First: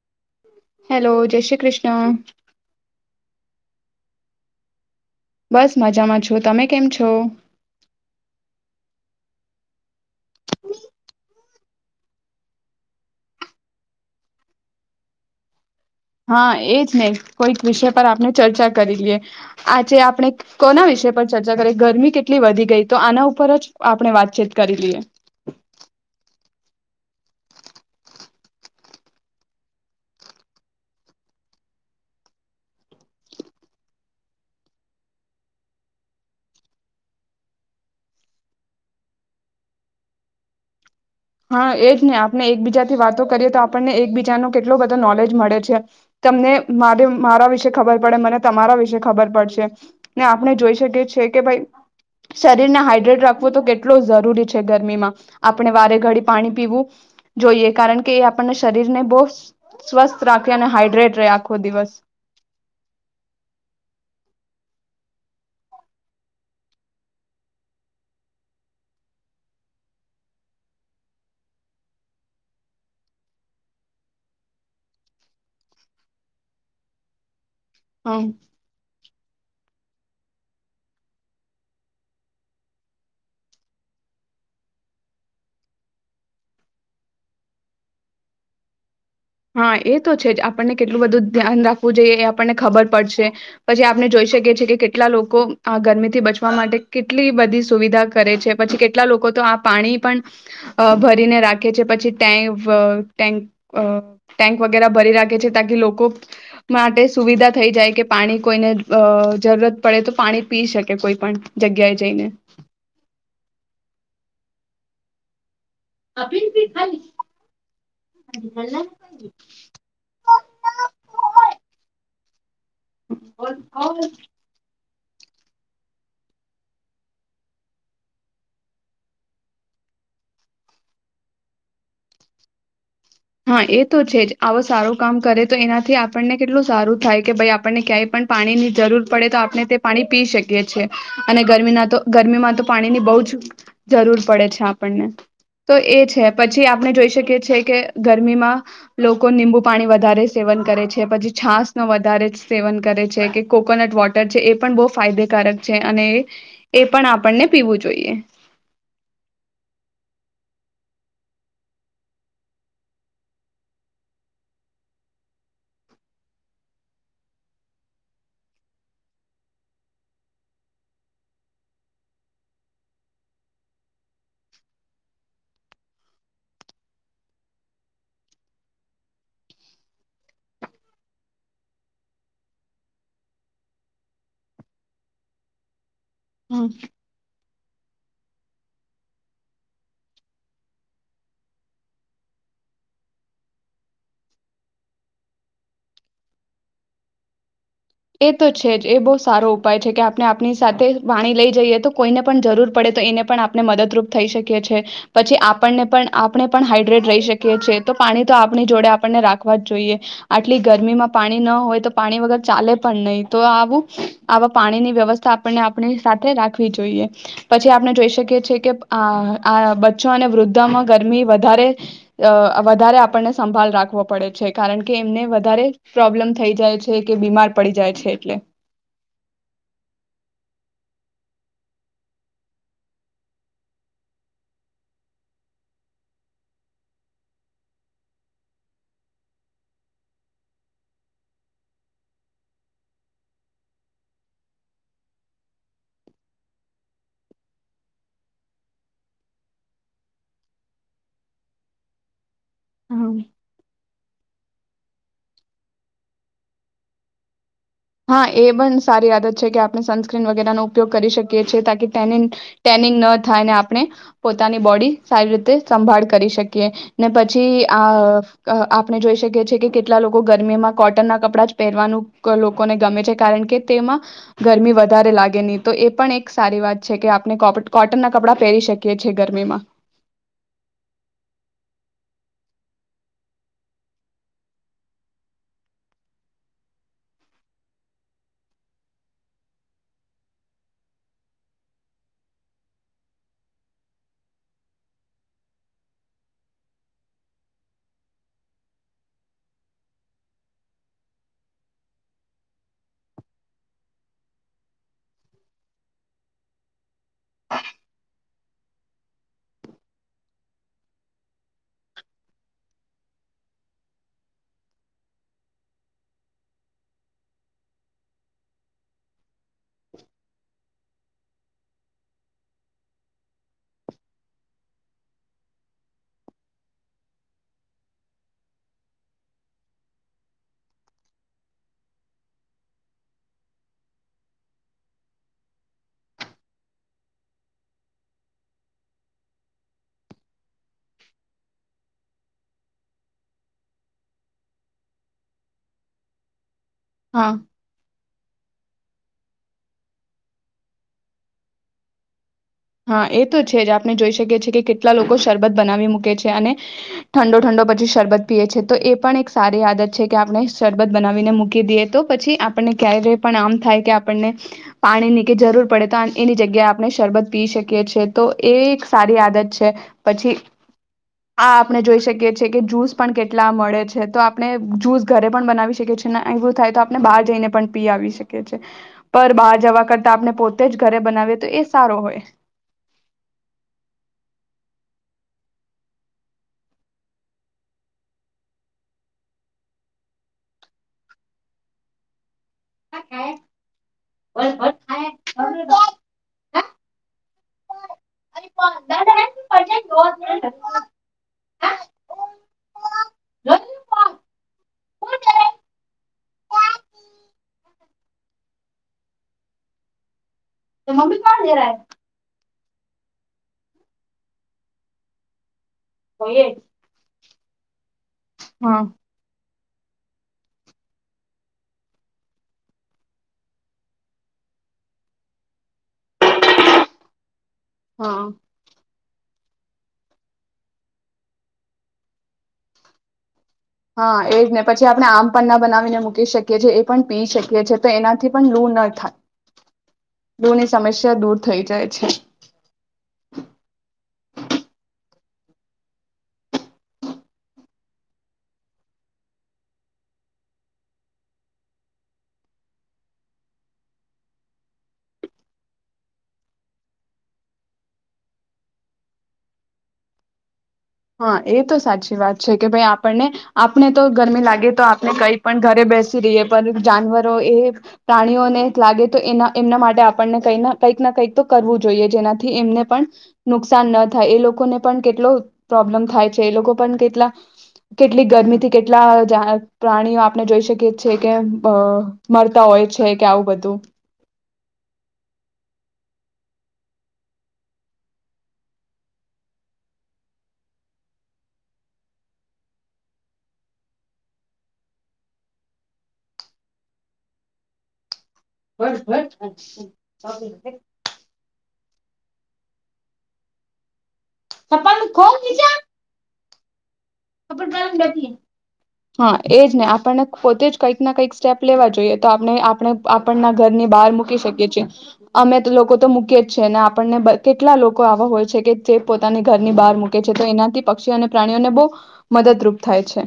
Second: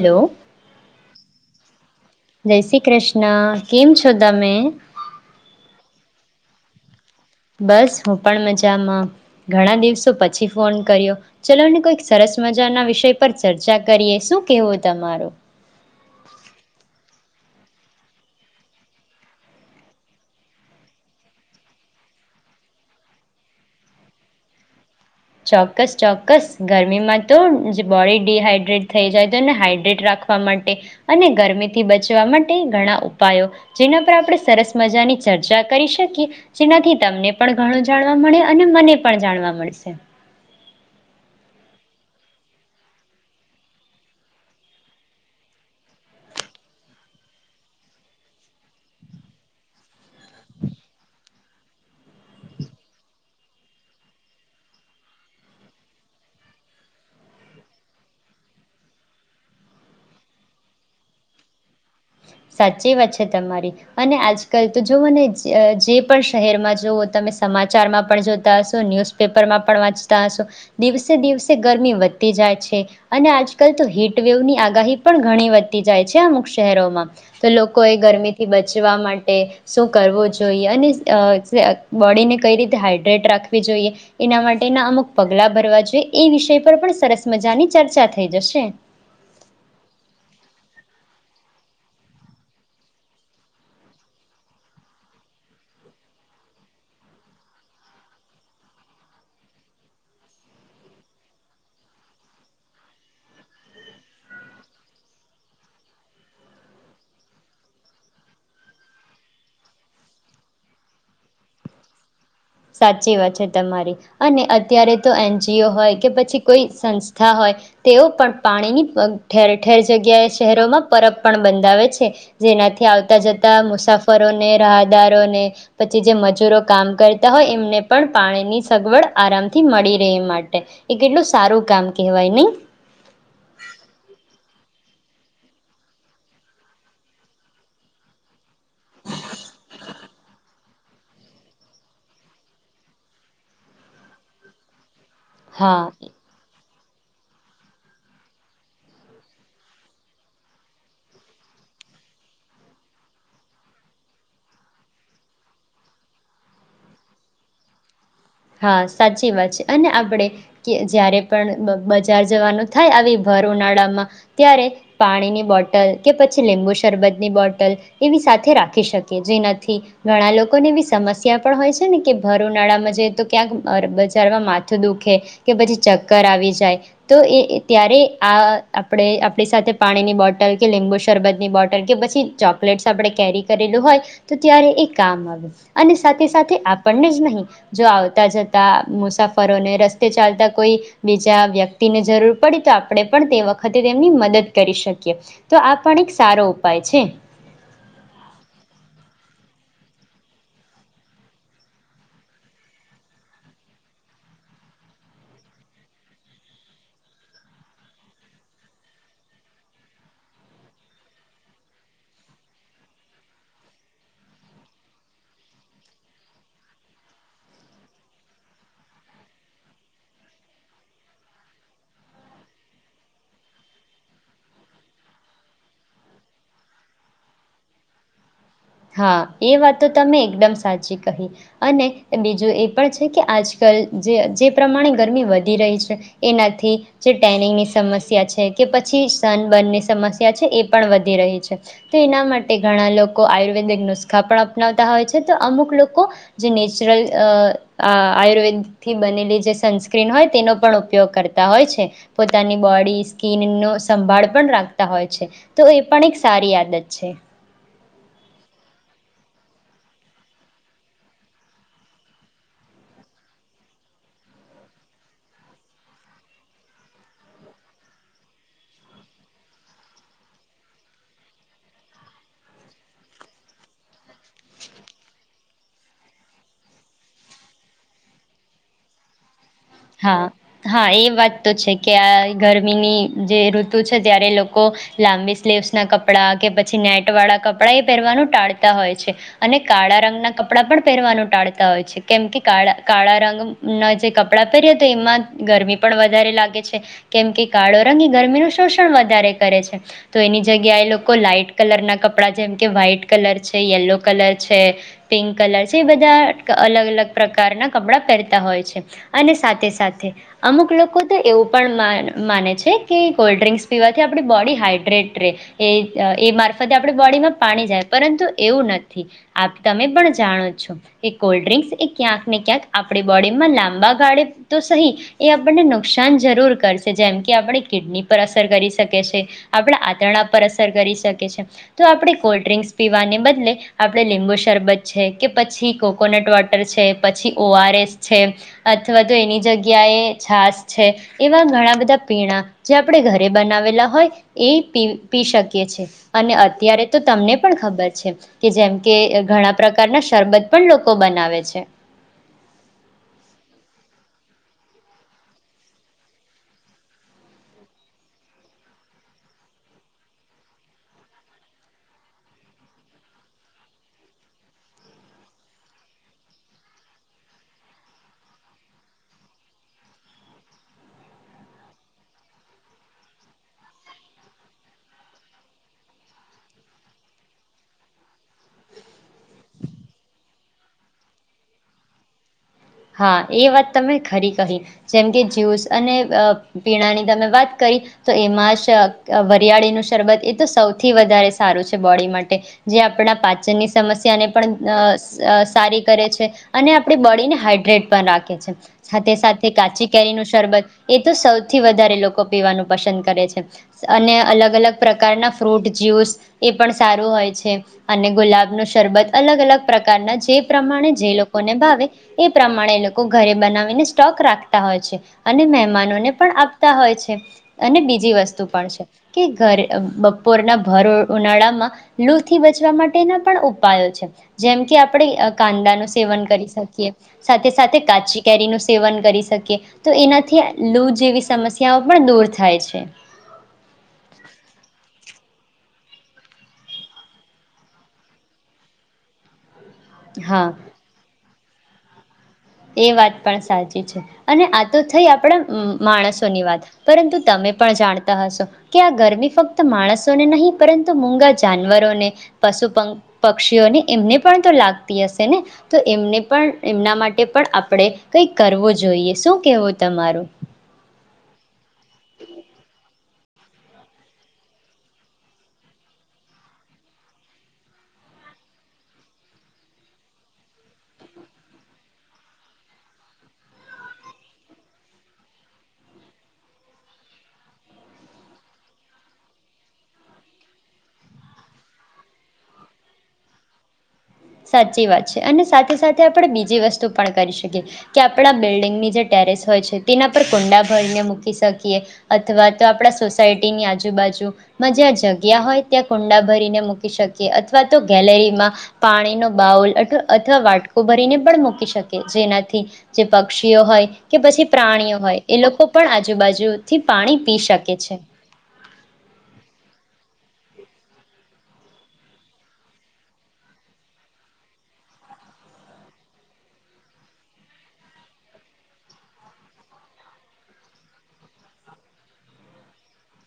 Hello hello જય શ્રી કૃષ્ણ જય શ્રી કૃષ્ણ. કેમ છો તમે? બસ મજામાં છું, તમે કેમ છો? બસ હું પણ મજામાં, ઘણા દિવસો પછી ફોન કર્યો, ચલોને કોઈક સરસ મજાના વિષય પર ચર્ચા કરીએ, શું કેવું તમારું? હા એજ ને કોઈક વિષય પર આપણે ચર્ચા કરી લઈએ, આજે આપણે કોના વિષય પર ચર્ચા કરીએ? ગરમી કેટલી વધી ગઈ તો આના ઉપર જ આપણે વાતચીત કરી લઈએ. ચોક્કસ ચોક્કસ ગરમીમાં તો બોડી ડીહાઈડ્રેટ થઈ જાય તો એને હાઈડ્રેટ રાખવા માટે અને ગરમીથી બચવા માટે ઘણા ઉપાયો જેના પર આપણે સરસ મજાની ચર્ચા કરી શકીએ જેનાથી તમને પણ ઘણું જાણવા મળે અને મને પણ જાણવા મળશે. હા એજને આપણે એકબીજાથી વાતો કરીએ તો આપણને એકબીજાનો કેટલો બધો નોલેજ મળે છે તમને મારે મારા વિશે ખબર પડે મને તમારા વિશે ખબર પડશે ને આપણે જોઈ શકીએ છીએ કે ભાઈ શરીરને હાઈડ્રેટ રાખવું તો કેટલો જરૂરી છે ગરમીમાં. આપણે વારે ઘડી પાણી પીવું જોઈએ કારણ કે એ આપણને શરીરને બહુ સ્વસ્થ રાખે અને હાઈડ્રેટ રહે આખો દિવસ. સાચી વાત છે તમારી અને આજકાલ તો જો મને જે પણ શહેરમાં જુવો તમે સમાચારમાં પણ જોતા હશો, ન્યૂઝપેપરમાં પણ વાંચતા હશો, દિવસે દિવસે ગરમી વધતી જાય છે અને આજકાલ તો હીટવેવની આગાહી પણ ઘણી વધતી જાય છે અમુક શહેરોમાં. તો લોકોએ હ ગરમીથી બચવા માટે શું કરવું જોઈએ અને બોડીને કઈ રીતે હાઈડ્રેટ રાખવી જોઈએ, એના માટેના અમુક પગલા ભરવા જોઈએ. એ વિષય પર પણ સરસ મજાની ચર્ચા થઈ જશે. હા એ તો છે જ આપણને કેટલું બધું ધ્યાન રાખવું જોઈએ એ આપણને ખબર પડશે. પછી આપણે જોઈ શકીએ છીએ કે કેટલા લોકો આ ગરમીથી બચવા માટે કેટલી બધી સુવિધા કરે છે, પછી કેટલા લોકો તો આ પાણી પણ ભરીને રાખે છે, પછી ટેન્ક-અ-ટેન્ક ટેન્ક વગેરા ભરી રાખે છે તાકી લોકો માટે સુવિધા થઈ જાય કે પાણી કોઈને અ-જરૂરત પડે તો પાણી પી શકે કોઈ પણ જગ્યાએ જઈને સાચી વાત છે તમારી અને અત્યારે તો એન જી ઓ હોય કે પછી કોઈ સંસ્થા હોય તેઓ પણ પાણીની ઠેર ઠેર જગ્યાએ શહેરોમાં પરબ પણ બંધાવે છે. જેનાથી આવતા જતા મુસાફરોને રાહત દારોને જ પછી જે મજૂરો કામ કર તા હોય એમને પણ પાણીની સગવડ આરામથી મળી રહે એ માટે. એ કેટલું સારું કામ કેહેવાય નહી? હા એ તો છે જ આવો સારું કામ કરે તો એનાથી આપણને કેટલું સારું થાય કે ભાઈ આપણને ક્યાંય પણ પાણીની જરૂર પડે તો આપણે તે પાણી પી શકીએ છીએ અને ગરમીના તો ગરમીમાં તો પાણીની બહુ જ જરૂર પડે છે આપણને. તો હા એ છે પછી આપણે જોઈ શકીએ છીએ કે ગરમીમાં લોકો લીંબુ પાણી વધારે સેવન કરે છે, પછી છાસ ન વધારે સેવન કરે છે કે કોકોનટ વોટર છે એ પણ બહુ ફાયદેકારક છે અને એ પણ આપણને પીવું જોઈએ. હા સાચી વાત છે અને આપણે જ્યારે પણ બ-બજાર જવાનું થાય આવી ભર ઉનાળામાં ત્યારે પાણીની બોટલ કે પછી લીંબુ શરબતની બોટલ એવી સાથે રાખી શકીએ, જેનાથી ઘણા લોકોને એવી સમસ્યા પણ હોય છે ને કે ભર ઉનાળામાં જઈએ તો ક્યાંક બજારમાં માથું દુખે કે પછી ચક્કર આવી જાય તો એ ત્યારે આ આપણે આપણી સાથે પાણીની બોટલ કે લીંબુ શરબત ની બોટલ કે પછી ચોકલેટ્સ આપણે કેરી કરેલું હોય તો ત્યારે એ કામ આવે અને સાથે સાથે આપણને જ નહીં જો આવત જતા જતા મુસાફરોને રસ્તે ચાલતા કોઈ બીજા વ્યક્તિને જરૂર પડી તો આપણે પણ તે વખતે તેમની મદદ કરી શકીએ, તો આ પણ એક સારો ઉપાય છે. એ તો છે જ એ બહુ સારો ઉપાય છે કે આપણે આપણી સાથે પાણી લઈ જઈએ તો કોઈને પણ જરૂર પડે તો એને પણ આપણે મદદરૂપ થઈ શકીએ છીએ. પછી આપણને પણ આપણે પણ હાઈડ્રેટ રહી શકીએ છીએ, તો પાણી તો આપણી જોડે આપણને રાખવા જ જોઈએ. આટલી ગરમીમાં પાણી ન હોય તો પાણી વગર ચાલે પણ નહી. તો આવું આવા પાણીની વ્યવસ્થા આપને આપણી સાથે રાખવી જોઈએ. પછી આપણે જોઈ શકીએ છીએ કે આ-આ-બચ્ચો અને વૃદ્ધામાં ગરમી વધારે વધારે આપણને સંભાળ રાખવો પડે છે કારણ કે એમને વધારે પ્રોબ્લેમ થઈ જાય છે કે બીમાર પડી જાય છે એટલે હા એ વાતો તમે એકદમ સાચી કહી અને બીજું એ પણ છે કે આજકાલ જે જે પ્રમાણે ગરમી વધી રહી છે એનાથી જે ટેનિંગની સમસ્યા છે કે પછી સનબર્નની સમસ્યા છે એ પણ વધી રહી છે તો એના માટે ઘણા લોકો આયુર્ [unintelligible] નુસ્ખા પણ અપનાવતા હોય છે તો અમુક લોકો જે નેચરલ અ આયુર્વેદથી બનેલી જે સનસ્ક્રીન હોય તેનો પણ ઉપયોગ કરતા હોય છે. પોતાની બોડી સ્કીનનો સંભાળ પણ રાખતા હોય છે તો એ પણ એક સારી આદત છે. હા એ પણ સારી આદત છે કે આપણે સનસ્ક્રીન વગેરેનો ઉપયોગ કરી શકીએ છીએ તાકી ટેનીન ટેનિંગ ન થાય ને આપણે પોતાની બોડી સારી રીતે સંભાળ કરી શકીએ ને પછી આ અ આપણે જોઈ શકીએ છીએ કે કેટલા લોકો ગરમીમાં કોટનના કપડાં જ પહેરવાનું [unintelligible] કોને ગમે છે કારણ કે તેમાં ગરમી વધારે લાગે ની તો એ પણ એક સારી વાત છે કે આપણે કો કોટન ના કપડાં પહેરી શકીએ છીએ ગરમીમાં. હા હા એ વાત તો છે કે આ ગરમીની જે ઋતુ છે ત્યારે લોકો લાંબી સ્લીવસ ના કપડાં કે પછી નેટ વાળા કપડાં એ પહેરવાનું ટાળતા હોય છે અને કાળા રંગના કપડાં પણ પહેરવાનું ટાળતા હોય છે કેમ કે કાળ કાળા રંગન જે કપડાં પહેરીએ તો એમાં ગરમી પણ વધારે લાગે છે કેમ કે કાળો રંગ એ ગરમીનું શોષણ વધારે કરે છે તો એની જગ્યાએ લોકો લાાઈટ કલરના કપડાં જેમ કે વ્હાઈટ કલર છે યલો કલર છે પિંક કલર છે એ બધા અલગ અલગ પ્રકારના કપડાં પહેરતા હોય છે. અને સાથે સાથે અમુક લોકો તો એવું પણ મા માને છે કે કોલ્ડ્રિંક્સ પીવાથી આપણી બોડી હાાઈડ્રેટ રહેે એ એ મારફતે આપણી બોડીમાં પાણી જાય પરંતુ એવું નથી આપ તમે પણ જાણો છો કે કોલ્ડ્રિંક્સ એ ક્યાંક ને ક્યાંક આપણી બોડીમાં લાંબા ડે તો સહી એ આપણને નુકસાન જરૂર કરશે જેમ કે આપણી કિડની પર અસર કરી શકે છે આપણા આંતરણા પર અસર કરી શકે છે તો આપણે કોલ્ડ ડ્રિંક્સ પીવાને બદલે આપણે લીંબુ શરબત છે કે પછી કોકોનટ વોટર છે પછી ઓ આર એસ છે. અથવા તો એની જગ્યાએ છાસ છે એવા ઘણા બધા પીણાં જે આપણે ઘરે બનાવેલા હોય એ પી પી શકીએ છેએ અને અત્યારે તો હા તમને પણ ખબર છે કે જેમ કે ઘણા પ્રકારના શરબત પણ લોકો બનાવે છે. હા એ તો છે જ આપણે જોઈ શકીએ છીએ કે કેટલા લોકો શરબત બનાવી મૂકે છે અને ઠંડો ઠંડો પછી શરબત પીએ છ છે તો એ પણ એક સારી આદત છે કે આપણે શરબત બનાવીને મૂકી દઈએ તો પછી આપણને ક્યારે પણ આમ થાય કે આપણને પાણીની કે જરૂર પડે તો એની જગ્યાએ આપણે શરબત પી શકી છેએ તો એ એક સારી આદત છે પછી આ આપણે જોઈ શકીએ છીએ કે જ્યૂસ પણ કેટલા મળે છે તો આપણે જ્યૂસ ઘરે પણ બનાવી શકીએ છીએ એવું થાય તો આપણે બહાર જઈને પણ પી આવી શકીએ છીએ પર બહાર જવા કરતા આપણે પોતે જ ઘરે બનાવીએ તો એ સારો હોય. હા એ વાત તમે ખરી કહી જેમ કે જ્યુસ અને અ પીણાની તમે વાત કરી તો એમાં શ વરિયાળીનું શરબત એ તો સૌથી વધારે સારું છે બોડી માટે જે આપણા પાચનની સમસ્યા ને પણ અ સ સારી કરે છે અને આપણે બળીને બ્લેડ પણ રાખ [unintelligible] સાથે સાથે કાચી કેરી નું શરબત એ તો સૌથી વધારે લોકો લોકો પીવાનું પસંદ કરે છે અને અલગ અલગ પ્રકારના ફ્રૂટ જ્યુસ એ પણ સારું હોય છે અને ગુલાબનું શરબત અલગ અલગ પ્રકારના જે પ્રમાણે જે લોકોને ભાવે એ પ્રમાણે લોકો ઘરે બનાવીને સ્ટોક રાખતા હોય છે અને મહેમાન અને પણ આપતા હોય છે અને બીજી વસ્તુ પણ છે કે ઘર બપોરના ભર ઉનાળામાં લૂ થી બચવા માટેના પણ ઉપાયો છે જેમ કે આપણે કાંદાનું સેવન કરી શકીએ. સાથે સાથે કાચી કેરી નું સેવન કરી શકે તો એનાથી લુ જેવી સમસ્યાઓ પણ દૂર થાય છે. હા એ જ ને પછી આપણે આમ પન્ના બનાવીને મૂકી શકીએ છીએ એ પણ પી શકીએ છેએ તો એનાથી પણ લૂ ન થાય. હા લૂ ની સમસ્યા દૂર થઈ જાય છે એ વાત પણ સાચી છે અને આ તો થઈ આપ પણે માણસોની વાત પરંતુ તમે પણ જાણતા હશો કે આ ગરમી ફક્ત માણસોને નહીં પરંતુ મુંગા જાનવરોને પશુ પંક પક્ષીઓને એમને પણ તો લાગતી હશે ને તો એમને પણ એમના માટે પણ આપણે કઈ કરવું જોઈએ શું કેવું તમારું. હા એ તો સાચી વાત છે કે ભાઈ આપણને આપણે તો ગરમી લાગી તો આપણે કંઈ પણ ઘરે બેસી રહીએ પણ જાનવરો એ પ્રાણીઓને લાગે તો એના એમના માટે આપણને કંઈ કંઈક ના કંઈક તો કરવું જોઈએ જેનાથી એમને પણ નુકસાન ન થાય એ લોકોને પણ કેટલો પ્રોબ્લેમ થાય છે એ લોકો પણ કેટલા કેટલી ગરમીથી કેટલા જા પ્રાણીઓ આપણે જોઈ શકીએ છે કે અ મરતા હોય છે કે આવું બધું સાચી વાત છે અને સાથે સાથે આપણે બીજી વસ્તુ પણ કરી શકીએ કે આપણા બિલ્ડિંગની જે ટેરેસ હોય છે તેના પર કુંડા ભરીને મૂકી શકીએ અથવા તો આપણા સોસાયટીની આજુબાજુમાં જ્યાં જગ્યા હોય ત્યાં કુંડા ભરીને મૂકી શકીએ અથવા તો ગેલેરીમાં પાણી ન બાઉલ અથ અથવા વાટકો ભરીને પણ મૂકી શકે. જેનાથી જે પક્ષીઓ હોય કે પછી પ્રાણીઓ હોય એ લોકો પણ આજુબાજુ [inaudible] હા એજ ને આપણને. પોતે જ કંઈક ના કંઈક સ્ટેપ લેવા જોઈએ. તો આપણે આપણે આપણના ઘરની બહાર મૂકી શકીએ છીએ. અમે લોકો તો મૂકી જ છે. ને આપણને કેટલા લોકો આવા હોય છે કે, જે પોતાની ઘરની બહાર મૂકે છે. તો એનાથી પક્ષીઓ અને પ્રાણીઓને બહ મદદરૂપ થાય છે.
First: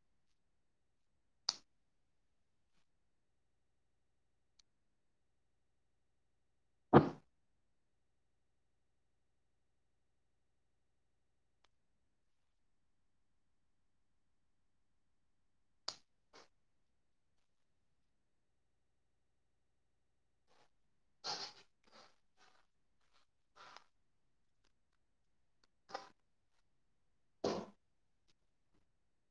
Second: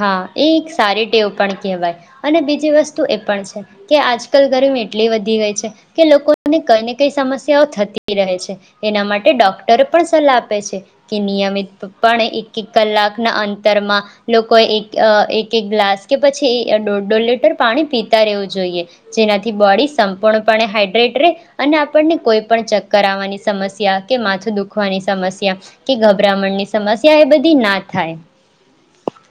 હા, એ એક સારી ટેવ પણ કહેવાય. અને બીજી વસ્તુ એ પણ છે કે, આજકાલ ગરમી એટલી વધી ગઈ છે કે, લોકોને કઈ ને કઈ સમસ્યાઓ થતી રહે છે. એના માટે ડોક્ટરો પણ સલાહ આપે છે કે, નિયમિતપણે એક એક કલાકના અંતરમાં લોકોએ એક [unintelligible] એક એક ગ્લાસ કે, પછી દોઢ દોઢ લીટર પાણી પીતા રહેવું જોઈએ. જેનાથી બોડી સંપૂર્ણપણે હાડ [unintelligible] અને આપણને કોઈ પણ ચક્કર આવવાની સમસ્યા, કે માથું દુખવાની સમસ્યા, કે ગભરામણની સમસ્યા એ બધી ના થાય.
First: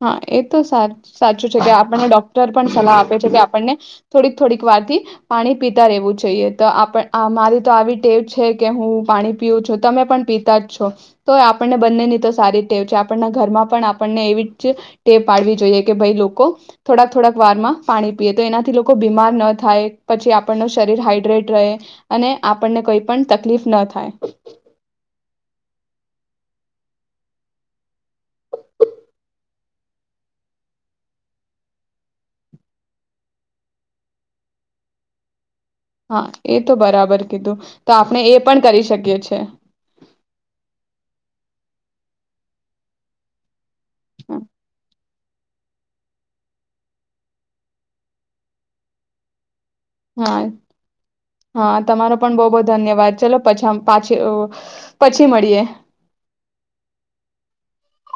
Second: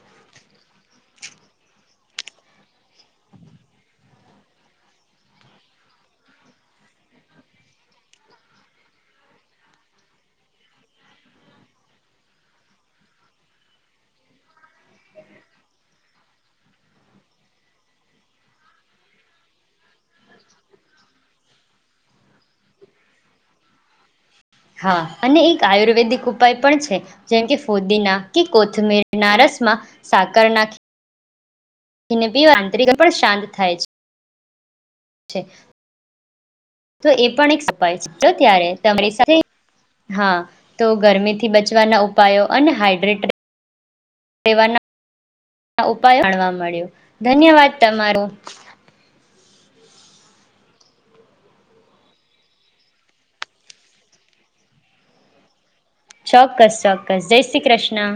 હા. એ તો સાચું છે કે, આપણને ડોક્ટર પણ સલાહ આપે છે કે, આપણને થોડીક થોડીક વારથી પાણી પીતા રહેવું જોઈએ. તો, આપ મારી તો આવી ટેવ છે કે હું પાણી પીવું છું. તમે પણ પીતા જ છો. તો, આપણને બંનેની તો સારી ટેવ છે. આપણના ઘરમાં પણ આપણને એવી ટેવ પાડવી જોઈએ. કે ભાઈ લોકો થોડાક થોડાક વારમાં પાણી પીએ. તો, એનાથી લોકો બીમાર ન થાય. પછી આપણ ને શરીર હાઈડ્રેટ રહે. અને આપણને કોઈ પણ તકલીફ ન થાય. હા. અને એક આયુર્વેદિક ઉપાય પણ છે. જેમકે, ફોદીના કે કોથમીર ના રસમાં સાકર ના [unintelligible] આંતર પણ શાંત થાય છે. છે. હા! એ તો બરાબર એ પણ કીધું. એક તો, ઉપાય છે આપણે એ પણ ત્યારે કરી તમારી શકીએ સાથે છે. થી બચવાના ઉપાયો અને હાઇડ્રેટ તેવાના [unintelligible] ઉપાય [unintelligible] જાણવા મળ્યું. ધન્યવાદ તમારો. હા! હા! તમારો પણ બહુ બહુ ધન્યવાદ. ચલો, [unintelligible] પછી મળીએ. ચોક્કસ. ચોક્કસ. જય શ્રી કૃષ્ણ.